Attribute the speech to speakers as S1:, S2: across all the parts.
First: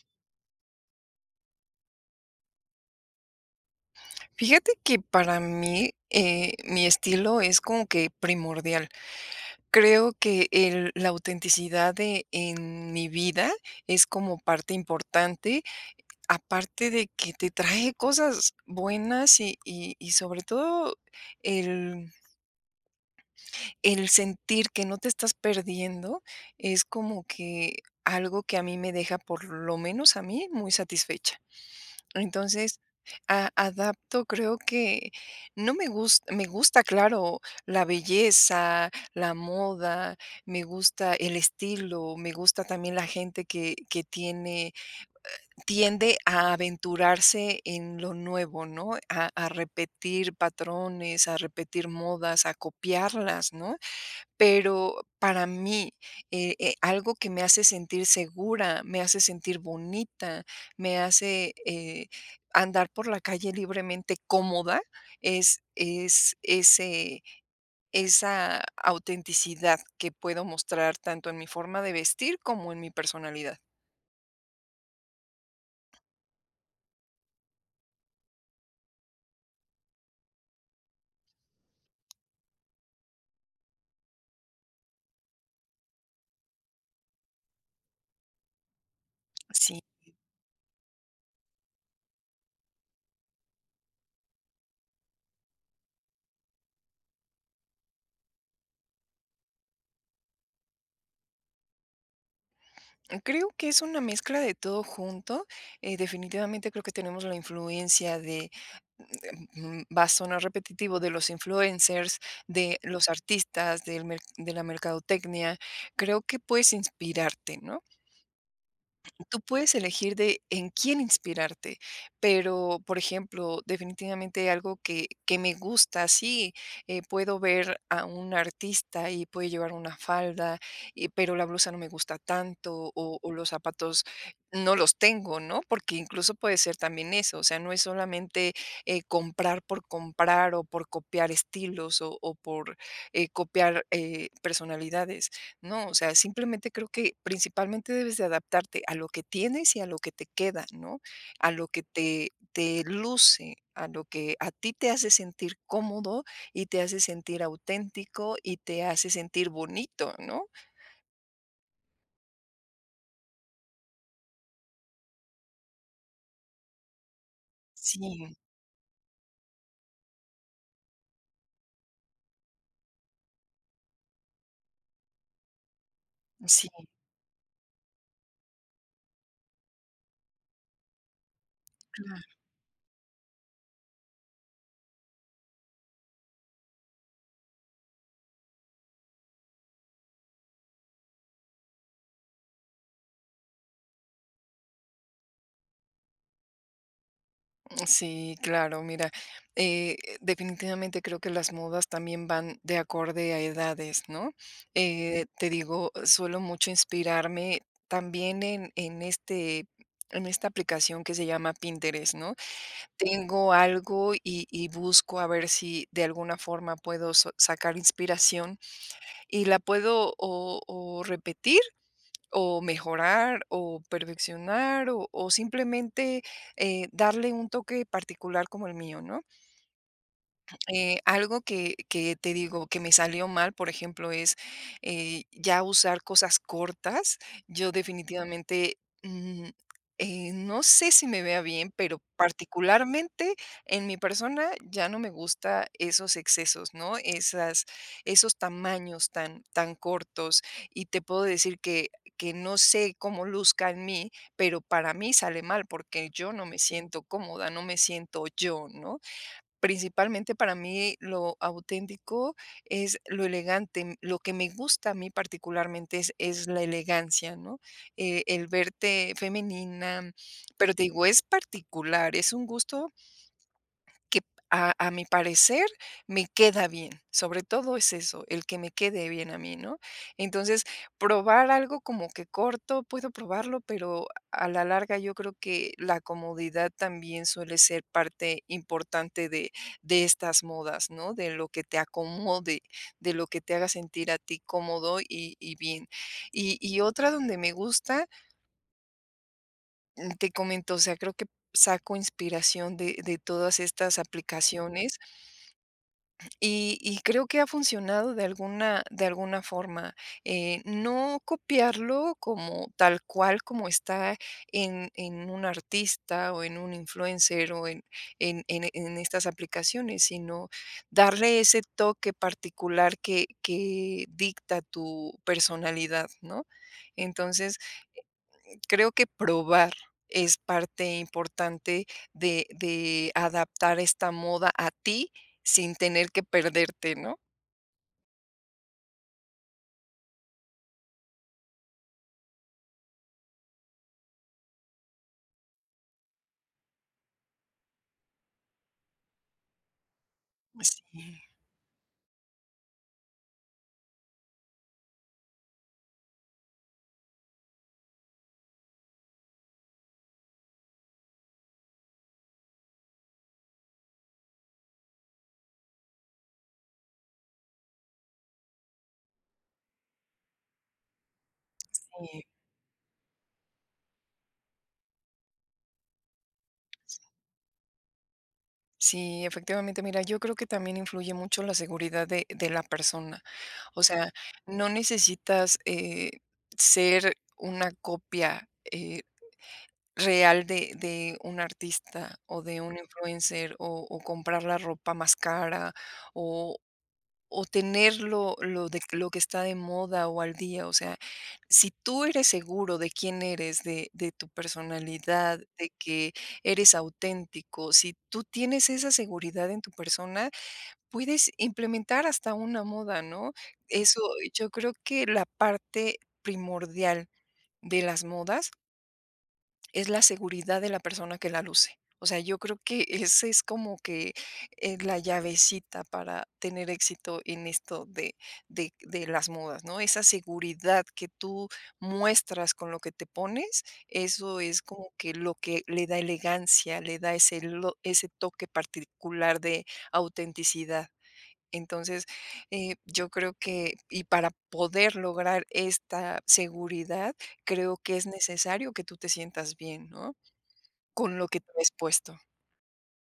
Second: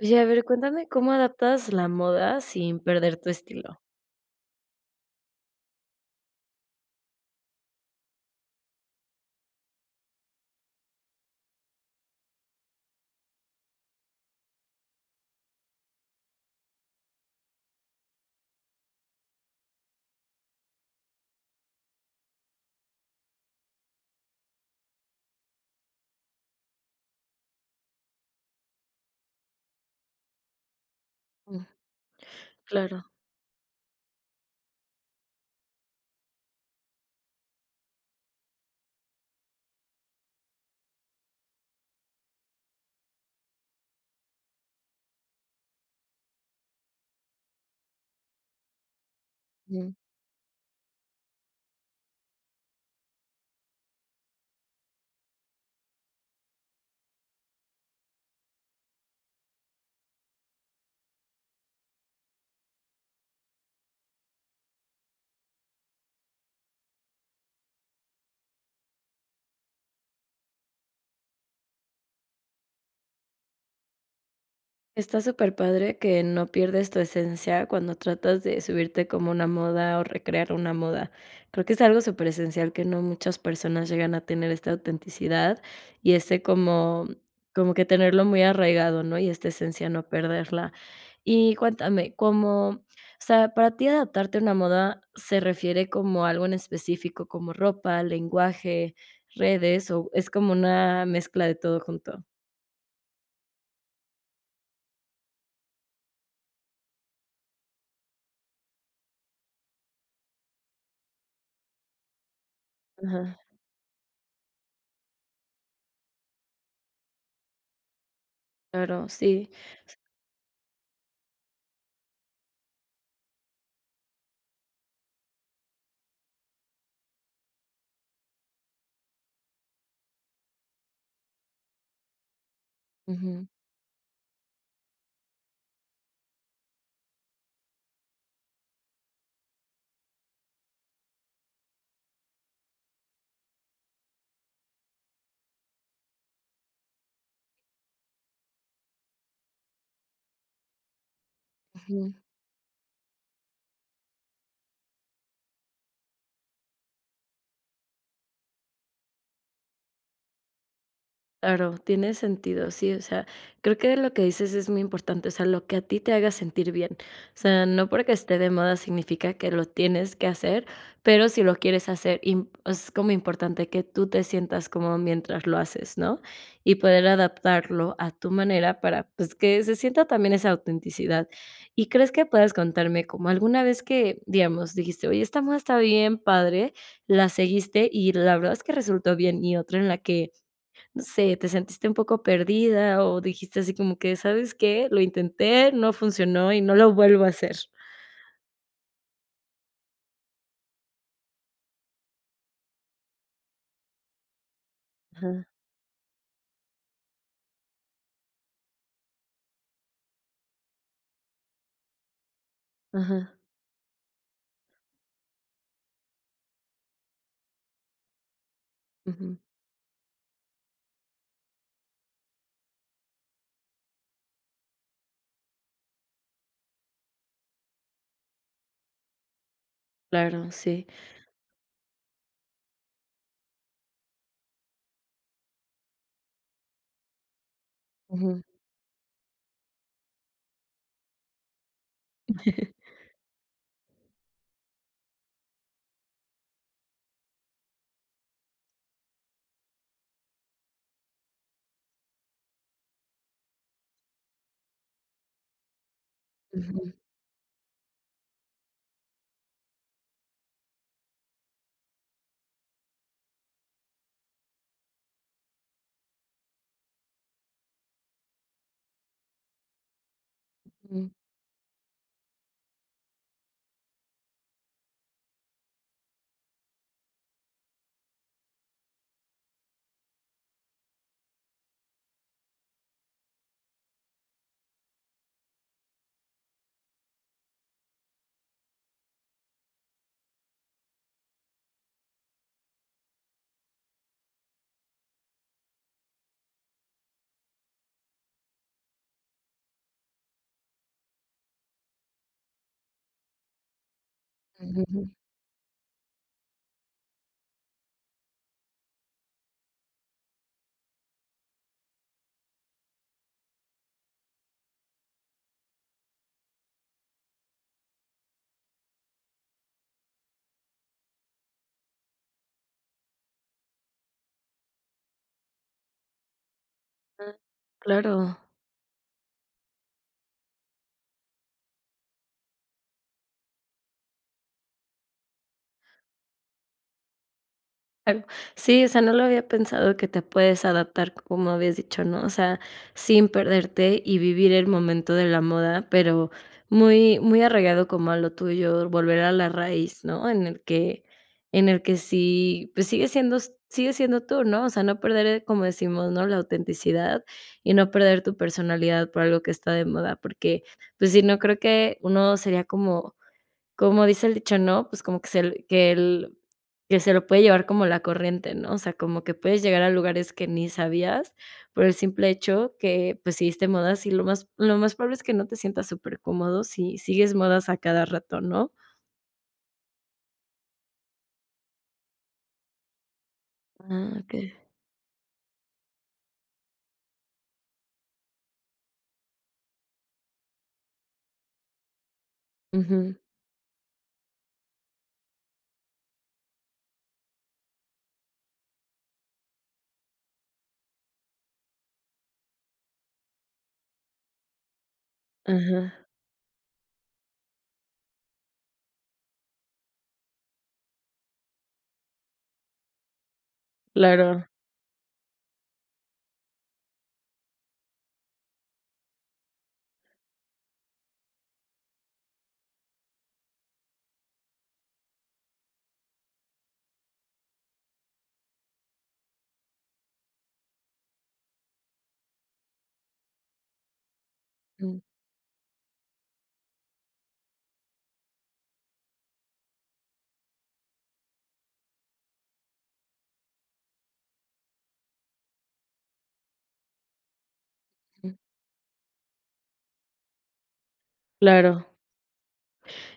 S1: Oye, a ver, cuéntame cómo adaptas la moda sin perder tu estilo.
S2: Fíjate que para mí, eh, mi estilo es como que primordial. Creo que el la autenticidad de en mi vida es como parte importante, aparte de que te trae cosas buenas y y y sobre todo el el sentir que no te estás perdiendo es como que algo que a mí me deja, por lo menos a mí muy satisfecha.
S1: Mm,
S2: Entonces,
S1: claro.
S2: a adapto, creo que no me gus me gusta, claro, la belleza, la moda, me gusta el estilo, me gusta también la gente que que tiene eh, tiende a aventurarse en lo nuevo, ¿no?, a a
S1: Mm.
S2: repetir patrones, a repetir modas, a copiarlas, ¿no?, pero para mí, eh eh, algo que me hace sentir segura, me hace sentir bonita, me hace, eh, andar por la calle libremente cómoda, es es ese esa autenticidad que puedo mostrar tanto en mi forma de vestir como en mi personalidad.
S1: Está superpadre que no pierdes tu esencia cuando tratas de subirte como una moda o recrear una moda. Creo que es algo superesencial que no muchas personas llegan a tener esta autenticidad y ese como como que tenerlo muy arraigado, ¿no? Y esta
S2: Sí.
S1: esencia no perderla. Y cuéntame, como o sea, ¿para ti adaptarte a una moda se refiere como algo en específico, como ropa, lenguaje, redes o es como una mezcla de todo junto?
S2: Creo que es una mezcla de todo junto, eh, definitivamente creo que tenemos la influencia de mm, eh, mm, va a sonar repetitivo, de los influencers, de los
S1: Ajá.
S2: artistas, del mer de la mercadotecnia. Creo que puedes inspirarte, ¿no?
S1: Claro,
S2: Tú
S1: sí.
S2: puedes elegir de en quién inspirarte, pero por ejemplo, definitivamente algo que que me gusta. Sí, puedo ver a un artista y puede llevar una falda y pero la blusa no me gusta tanto o o
S1: Ujú.
S2: los zapatos no los tengo, ¿no? Porque incluso puede ser también eso. O sea, no es solamente, eh, comprar por comprar o por copiar estilos o o por, eh, copiar, eh, personalidades. No, o sea, simplemente creo que principalmente debes de adaptarte a lo que tienes y a lo que te queda, ¿no? A lo que
S1: Ujú.
S2: te te luce, a lo que a ti te hace sentir cómodo y te hace sentir auténtico y te hace sentir bonito, ¿no?
S1: Claro, tiene sentido. Sí, o sea, creo que lo que dices es muy importante. O sea, lo que a ti te haga sentir bien. O sea, no porque
S2: Sí.
S1: esté de moda significa que lo tienes que hacer, pero si lo quieres hacer imp es como importante que tú te sientas cómodo mientras lo haces, ¿no?
S2: Sí.
S1: Y poder adaptarlo a tu manera para, pues, que se sienta también esa autenticidad. Y crees que
S2: Claro.
S1: puedas contarme como alguna vez que digamos, dijiste: "Oye, esta moda está bien, padre", la seguiste, y la verdad es que resultó bien. Y otra en la que, no sé, te sentiste un poco perdida, o dijiste así como que: "¿Sabes qué? Lo intenté, no funcionó y no lo vuelvo a hacer".
S2: Mm, sí, claro. Mira, eh, definitivamente creo que las modas también van de acorde a edades, ¿no? Eh,
S1: Ajá.
S2: te digo, suelo mucho inspirarme también en en este en esta aplicación que se llama Pinterest, ¿no?
S1: Ajá.
S2: Tengo algo, y y busco a ver si de alguna forma puedo sa-sacar inspiración,
S1: Ujú.
S2: y la puedo, o o repetir, o mejorar, o perfeccionar o o simplemente, eh, darle un toque particular como el mío, ¿no?
S1: Claro, sí.
S2: Eh, algo que que te digo que me salió mal, por ejemplo, es, eh, ya usar cosas cortas. Yo
S1: Ujú.
S2: definitivamente, mm, eh, no sé si me vea bien, pero particularmente en mi persona ya no me gusta esos excesos, ¿no? Esas esos tamaños tan tan cortos, y te puedo decir que que no sé cómo luzca en mí, pero para mí sale mal, porque yo no me
S1: Ujú.
S2: siento cómoda. No me siento yo, ¿no? Principalmente, para mí lo auténtico, es lo elegante. Lo que me gusta, a mí particularmente, es es la elegancia, ¿no? Eh, el verte femenina, pero te digo,
S1: Ujú.
S2: es particular, es un gusto que, a a mi parecer, me queda bien. Sobre todo es eso, el que me quede bien a mí, ¿no? Entonces, probar algo como que corto, puedo probarlo, pero a la larga yo creo que la comodidad también suele ser parte importante de de estas modas, ¿no? De lo que te acomode, de lo que te haga sentir a ti cómodo, y y bien. Y y otra donde me gusta Mm, te comento. O sea, creo que saco inspiración de de todas estas aplicaciones.
S1: Ujú.
S2: Y y creo que ha funcionado de alguna de alguna forma. Eh, no copiarlo como tal cual como está en en un artista, o en un influencer, o en en en en estas aplicaciones, sino darle ese toque particular que que dicta tu personalidad, ¿no?
S1: Ah,
S2: Entonces
S1: claro.
S2: creo que probar es parte importante de de adaptar esta moda a ti, sin tener que perderte, ¿no?
S1: Tal sí, o sea, no lo había pensado que te puedes adaptar como habías dicho, ¿no? O sea, sin perderte, y vivir el momento de la moda, pero muy, muy arraigado como a lo tuyo, volver a la raíz, ¿no? En el
S2: Pues,
S1: que
S2: sí.
S1: en el que sí, pues, sigue siendo s sigues siendo tú, ¿no? O sea, no perder, como decimos, no la autenticidad y no perder tu personalidad por algo que está de moda, porque, pues, sí no creo que uno sería como como dice el dicho, ¿no? Pues, como que se que que se lo puede llevar como la corriente, ¿no? O sea, como que puedes llegar a lugares que ni sabías por el
S2: Sí.
S1: simple hecho que, pues, seguiste modas y lo más lo más probable es que no te sientas super cómodo
S2: Sí.
S1: si sigues modas a cada rato, ¿no?
S2: Sí, efectivamente. Mira, yo creo que también influye mucho la seguridad de de la persona. O sea,
S1: Ah, okey.
S2: no necesitas, eh, ser una copia, eh, real de de un artista, o de un
S1: Ujú.
S2: influencer, o o comprar la ropa más cara, o o tenerlo lo de lo que está de moda o al día, o sea. Si tú eres seguro de quién eres, de de tu personalidad de
S1: Ajá.
S2: que eres auténtico. Si tú tienes esa seguridad en tu persona puedes implementar hasta una moda, ¿no? Eso
S1: Claro.
S2: yo creo que la parte primordial de las modas. Es la seguridad de la persona que la luce. O sea, yo creo que ese es como, que, eh, la llavecita para tener éxito en esto de de de las modas, ¿no? Esa seguridad que tú muestras con lo que te pones, eso es como que lo que le da elegancia, le da ese ese toque particular de autenticidad. Entonces, eh, yo creo que y para poder lograr esta seguridad, creo que es necesario que tú te sientas bien, ¿no? Con lo que traes
S1: Claro.
S2: puesto.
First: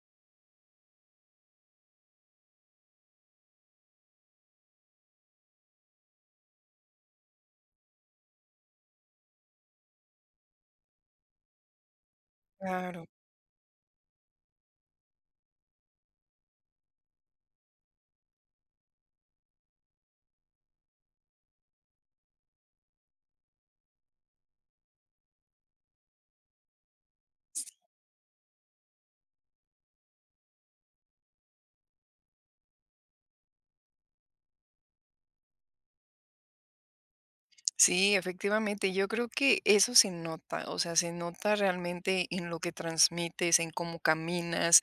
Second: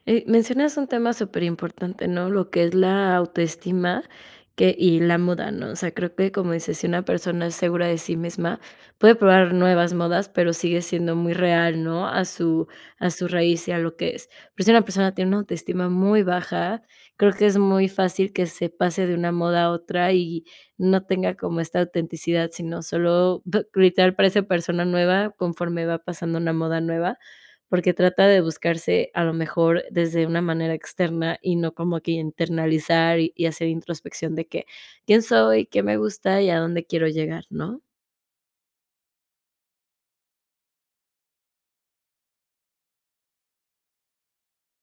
S1: Eh, mencionas un tema superimportante, ¿no? Lo que es la autoestima que y la moda, ¿no? O sea, creo que como dices, si una persona es segura de sí misma, puede probar nuevas modas, pero sigue siendo muy real, ¿no? A su
S2: Claro.
S1: a su raíz y a lo que es, pero si una persona tiene una autoestima muy baja, creo que es muy fácil que se pase de una moda a otra, y no tenga como esta autenticidad, sino solo gritar para esa persona nueva, conforme va pasando una moda nueva. Porque trata de buscarse a lo mejor desde una manera externa, y no como que internalizar, y hacer introspección de que: "¿Quién soy? ¿Qué me gusta y a dónde quiero llegar?", ¿no?
S2: Sí, efectivamente, yo creo que eso se nota, o sea, se nota realmente en lo que transmites en cómo caminas,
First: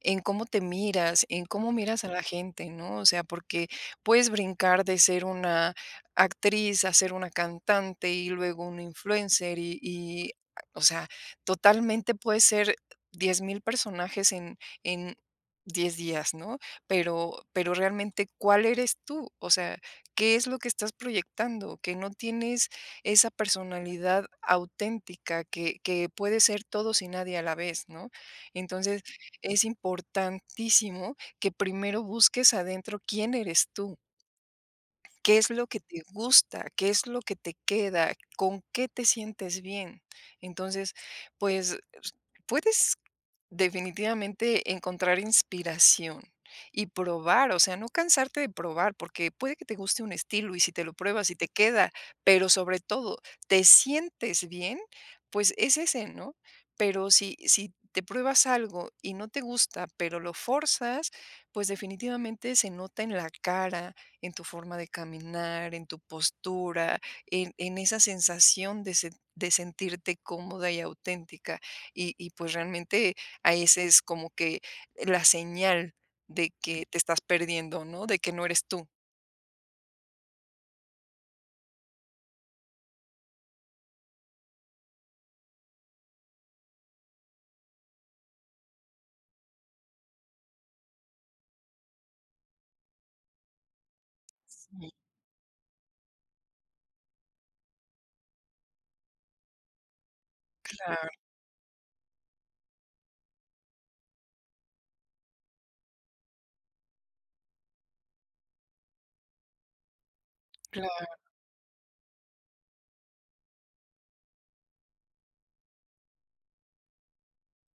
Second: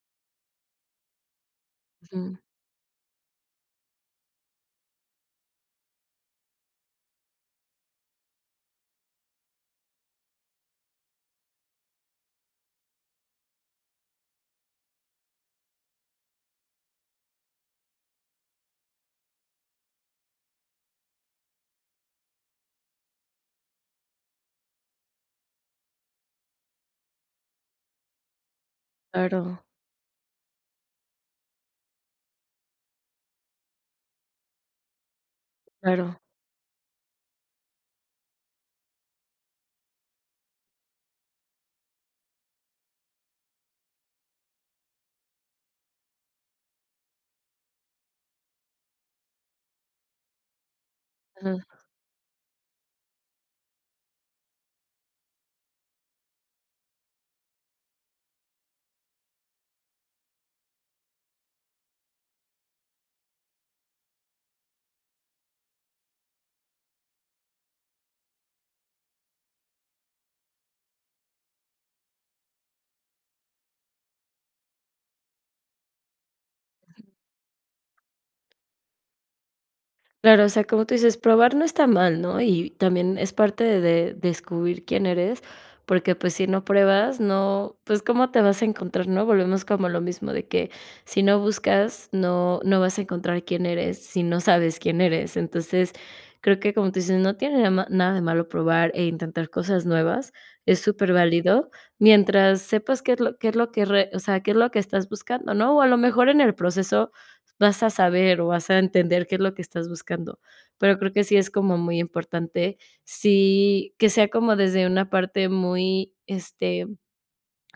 S2: en cómo te miras, en cómo miras a la
S1: Ujú.
S2: gente, ¿no? O sea, porque puedes brincar de ser una actriz a ser una cantante, y luego un influencer, y y, o sea, totalmente puedes ser 10,000 personajes en en 10 días, ¿no? Pero pero realmente ¿cuál eres tú? O sea, ¿qué es lo que estás proyectando? Que no tienes esa personalidad auténtica que que puede ser todos y nadie a la vez, ¿no? Entonces, es
S1: Claro.
S2: importantísimo que primero busques adentro. ¿Quién eres tú? ¿Qué es lo que te
S1: Claro.
S2: gusta? ¿Qué es lo que te queda? ¿Con qué te sientes bien? Entonces, pues, puedes definitivamente encontrar inspiración y probar, o sea, no cansarte de probar, porque puede que te guste un estilo, y si te lo pruebas y te
S1: Ujú.
S2: queda, pero sobre todo te sientes bien, pues, es ese, ¿no? Pero sí, si te pruebas algo y no te gusta, pero lo fuerzas, pues, definitivamente se nota en la cara, en tu forma de caminar, en tu postura, en en esa sensación de se de sentirte cómoda y auténtica. Y y, pues, realmente ahí es es como que la señal de que te estás perdiendo, ¿no? De que no eres tú.
S1: Claro, o sea, como tú dices probar no está mal, ¿no? Y también es parte de descubrir quién eres, porque, pues, si no pruebas, ¿no? Pues, ¿cómo te vas a encontrar?, ¿no? Volvemos como lo mismo de que si no buscas no, no vas a encontrar quién eres, si no sabes
S2: Sí.
S1: quién eres. Entonces, creo que como tú dices, no tiene de ma nada de malo probar e intentar cosas nuevas es
S2: Claro.
S1: super válido. Mientras sepas qué es lo qué es lo que re o sea, qué es lo que estás buscando, ¿no? O a lo mejor en el proceso vas a saber o vas a entender qué es lo que estás buscando, pero creo
S2: Claro.
S1: que sí es como muy importante, si que sea como desde una parte muy, este,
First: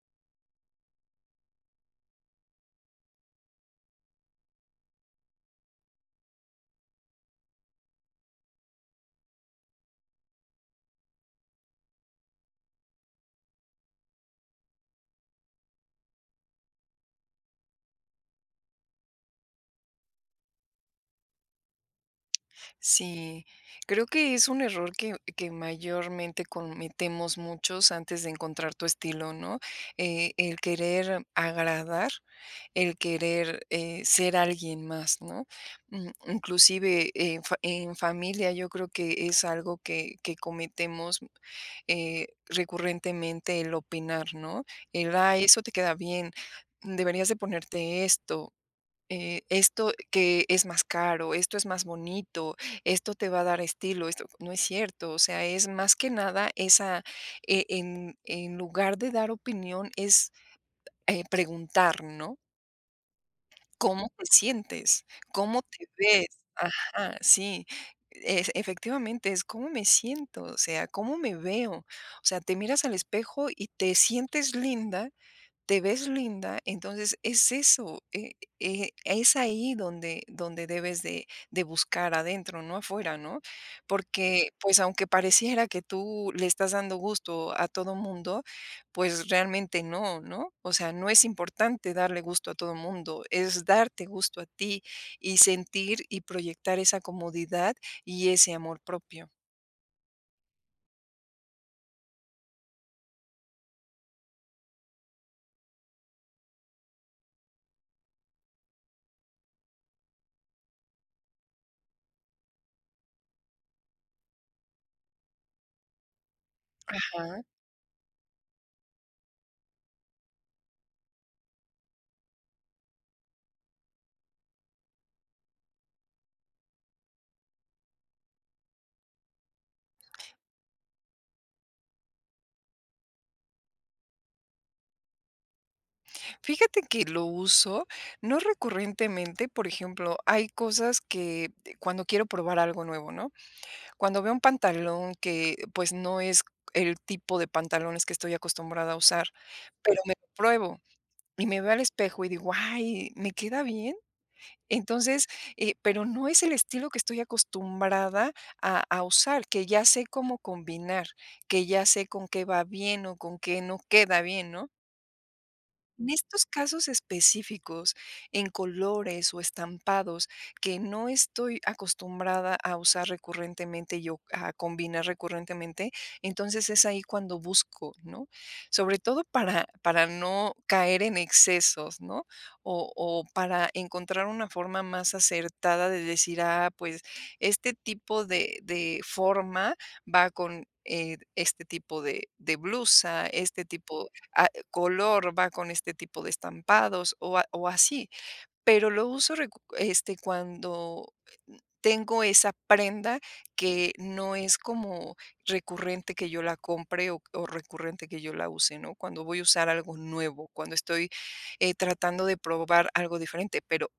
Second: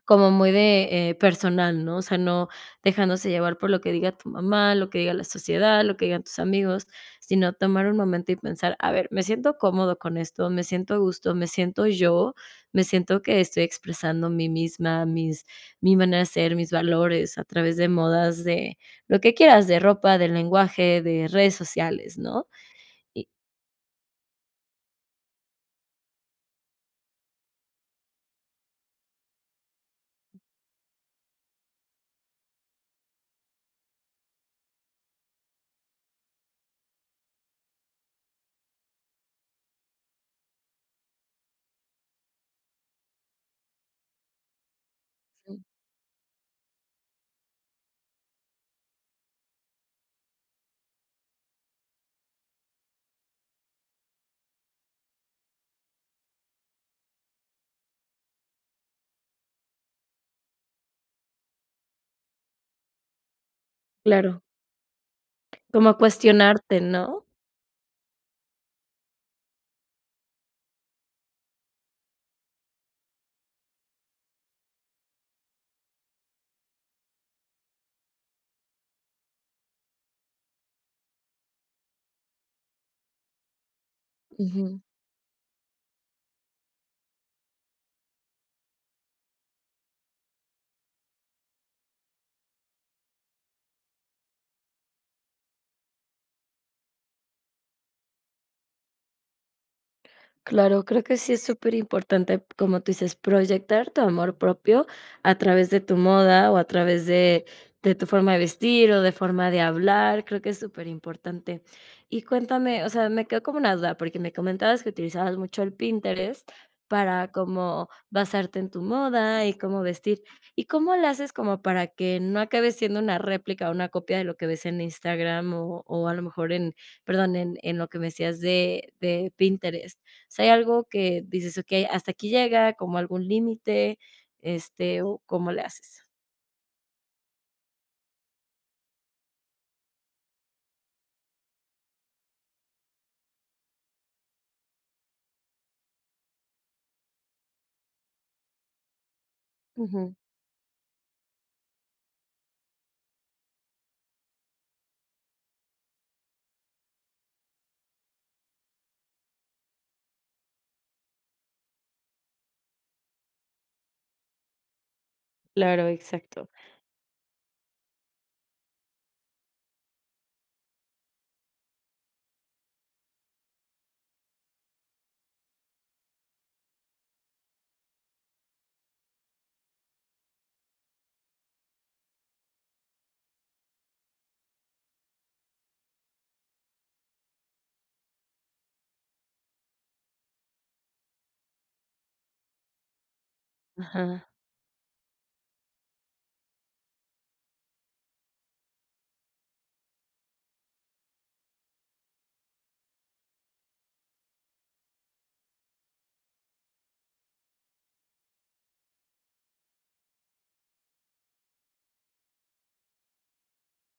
S1: como muy de, eh, personal, ¿no? O sea, no dejándose llevar por lo que diga tu mamá, lo que diga la sociedad, lo que digan tus amigos, sino tomar un momento, y pensar a ver: "Me siento cómodo con esto, me siento a gusto, me siento yo, me siento que estoy expresando mi misma, mis mi manera de ser, mis valores", a través de modas, de lo que quieras de ropa, del lenguaje de redes sociales, ¿no? Y
S2: Sí, creo que es un error que que mayormente cometemos muchos antes de encontrar tu estilo, ¿no? Eh, el querer agradar, el querer, eh, ser alguien más, ¿no? Mm, inclusive, en fa en familia, yo creo que es algo que que cometemos, eh, recurrentemente el opinar, ¿no? El: "Ay eso
S1: Sí.
S2: te queda bien, deberías de ponerte esto". Eh: "Esto que es más caro, esto es más bonito, esto te va a dar estilo, esto". No es cierto, o sea, es más que nada esa, eh, en en lugar de dar opinión es, eh, preguntar, ¿no? Cómo te
S1: Claro.
S2: sientes, cómo te
S1: Como
S2: ves,
S1: cuestionarte,
S2: ajá,
S1: ¿no?
S2: sí, ef efectivamente, es cómo me siento, o sea, cómo me veo. O sea, te miras al espejo y te sientes linda, te ves linda, entonces es eso. Eh, eh, es ahí donde donde debes de de buscar adentro, no afuera, ¿no?, porque, pues
S1: Ujú.
S2: aunque pareciera que tú le estás dando gusto a todo mundo, pues realmente no, ¿no? O sea, no es importante darle gusto a todo mundo. Es darte gusto a ti, y sentir, y proyectar esa comodidad y ese amor propio.
S1: Claro. Creo que sí es superimportante, como tú dices proyectar tu amor propio a través de tu moda o a través de de tu forma de vestir, o de forma de hablar. Creo que es superimportante y cuéntame, o sea, me quedo como una duda porque me comentabas que utilizabas mucho el Pinterest para
S2: Ajá.
S1: cómo basarte en tu moda y cómo vestir y, ¿cómo le haces como para que no acabe siendo una réplica o una copia de lo que ves en Instagram, o o a lo mejor en, perdón, en en lo que me decías de de Pinterest? ¿O sea, hay algo que dices: "Okey, hasta aquí llega, como algún límite", este, o cómo le haces?
S2: Fíjate que lo uso, no recurrentemente, por ejemplo, hay cosas que, eh, cuando quiero probar algo nuevo, ¿no?, cuando veo un pantalón que, pues, no es el tipo de pantalones que estoy acostumbrada a usar, pero
S1: Ujú.
S2: me lo pruebo y me veo al espejo y digo: "Ay, me queda bien", entonces, eh, pero no es el estilo que estoy acostumbrada a a usar que ya sé cómo combinar, que ya sé con qué va bien o con qué no queda bien, ¿no?
S1: Claro.
S2: En estos
S1: Exacto.
S2: casos específicos, en colores, o estampados que no estoy acostumbrada a usar recurrentemente, yo a combinar recurrentemente. Entonces es ahí cuando busco, ¿no? Sobre todo para para no caer en excesos, ¿no? O o para encontrar una forma más acertada de decir: "Ah, pues, este tipo de de forma va con, eh, este tipo de de blusa, este tipo,
S1: Ajá.
S2: ah, color, va con este tipo de estampados o a o así. Pero lo uso recurre este, cuando tengo esa prenda, que no es como recurrente que yo la compre o o recurrente que yo la use, ¿no? Cuando voy a usar algo nuevo, cuando estoy, eh, tratando de probar algo diferente, pero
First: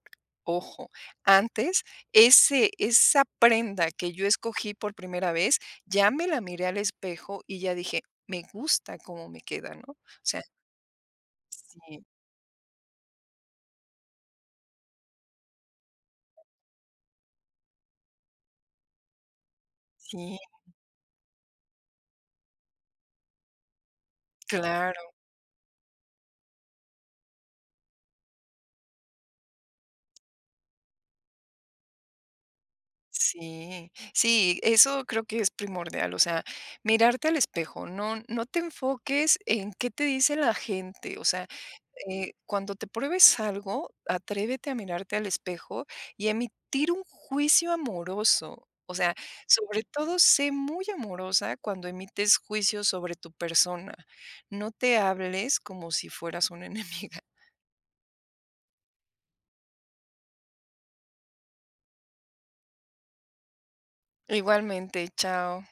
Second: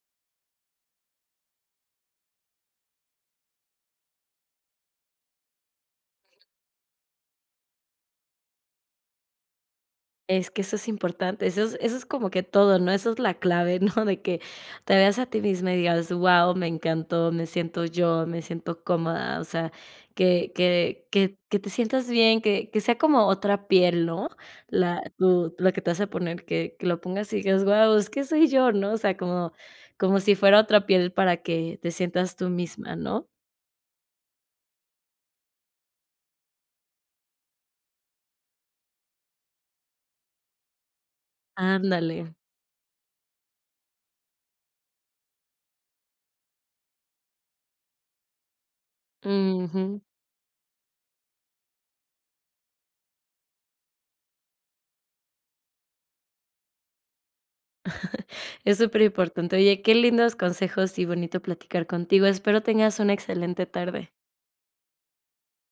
S2: ojo, antes ese esa prenda que yo escogí por primera vez, ya me la miré al espejo y ya dije, me gusta cómo me queda, ¿no? O sea
S1: Es que eso es importante. Eso es eso
S2: Sí.
S1: es como que todo, ¿no? Eso es la clave, ¿no? De que te veas a ti misma y digas: "Guau, me encantó, me siento yo, me siento cómoda". O sea,
S2: Sí.
S1: que que que que te sientas bien, que que sea como otra piel, ¿no? La
S2: Claro.
S1: tu la que te vas a poner, que que lo pongas y digas: "Guau, es que soy yo", ¿no? O sea, como como si fuera otra piel para que te sientas tú misma, ¿no?
S2: Sí sí, eso creo que es primordial, o sea, mirarte al espejo, no no te enfoques en qué te dice la gente. O sea, eh,
S1: Ándale.
S2: cuando te pruebes algo, atrévete a mirarte al espejo y a emitir un juicio amoroso, o sea, sobre
S1: Ujú.
S2: todo, sé muy amorosa cuando emites juicios sobre tu persona. No te hables como si fueras una enemiga.
S1: Es superimportante. Oye, qué lindos consejos y bonito platicar contigo, espero que tengas una excelente tarde.
S2: Igualmente. Chao.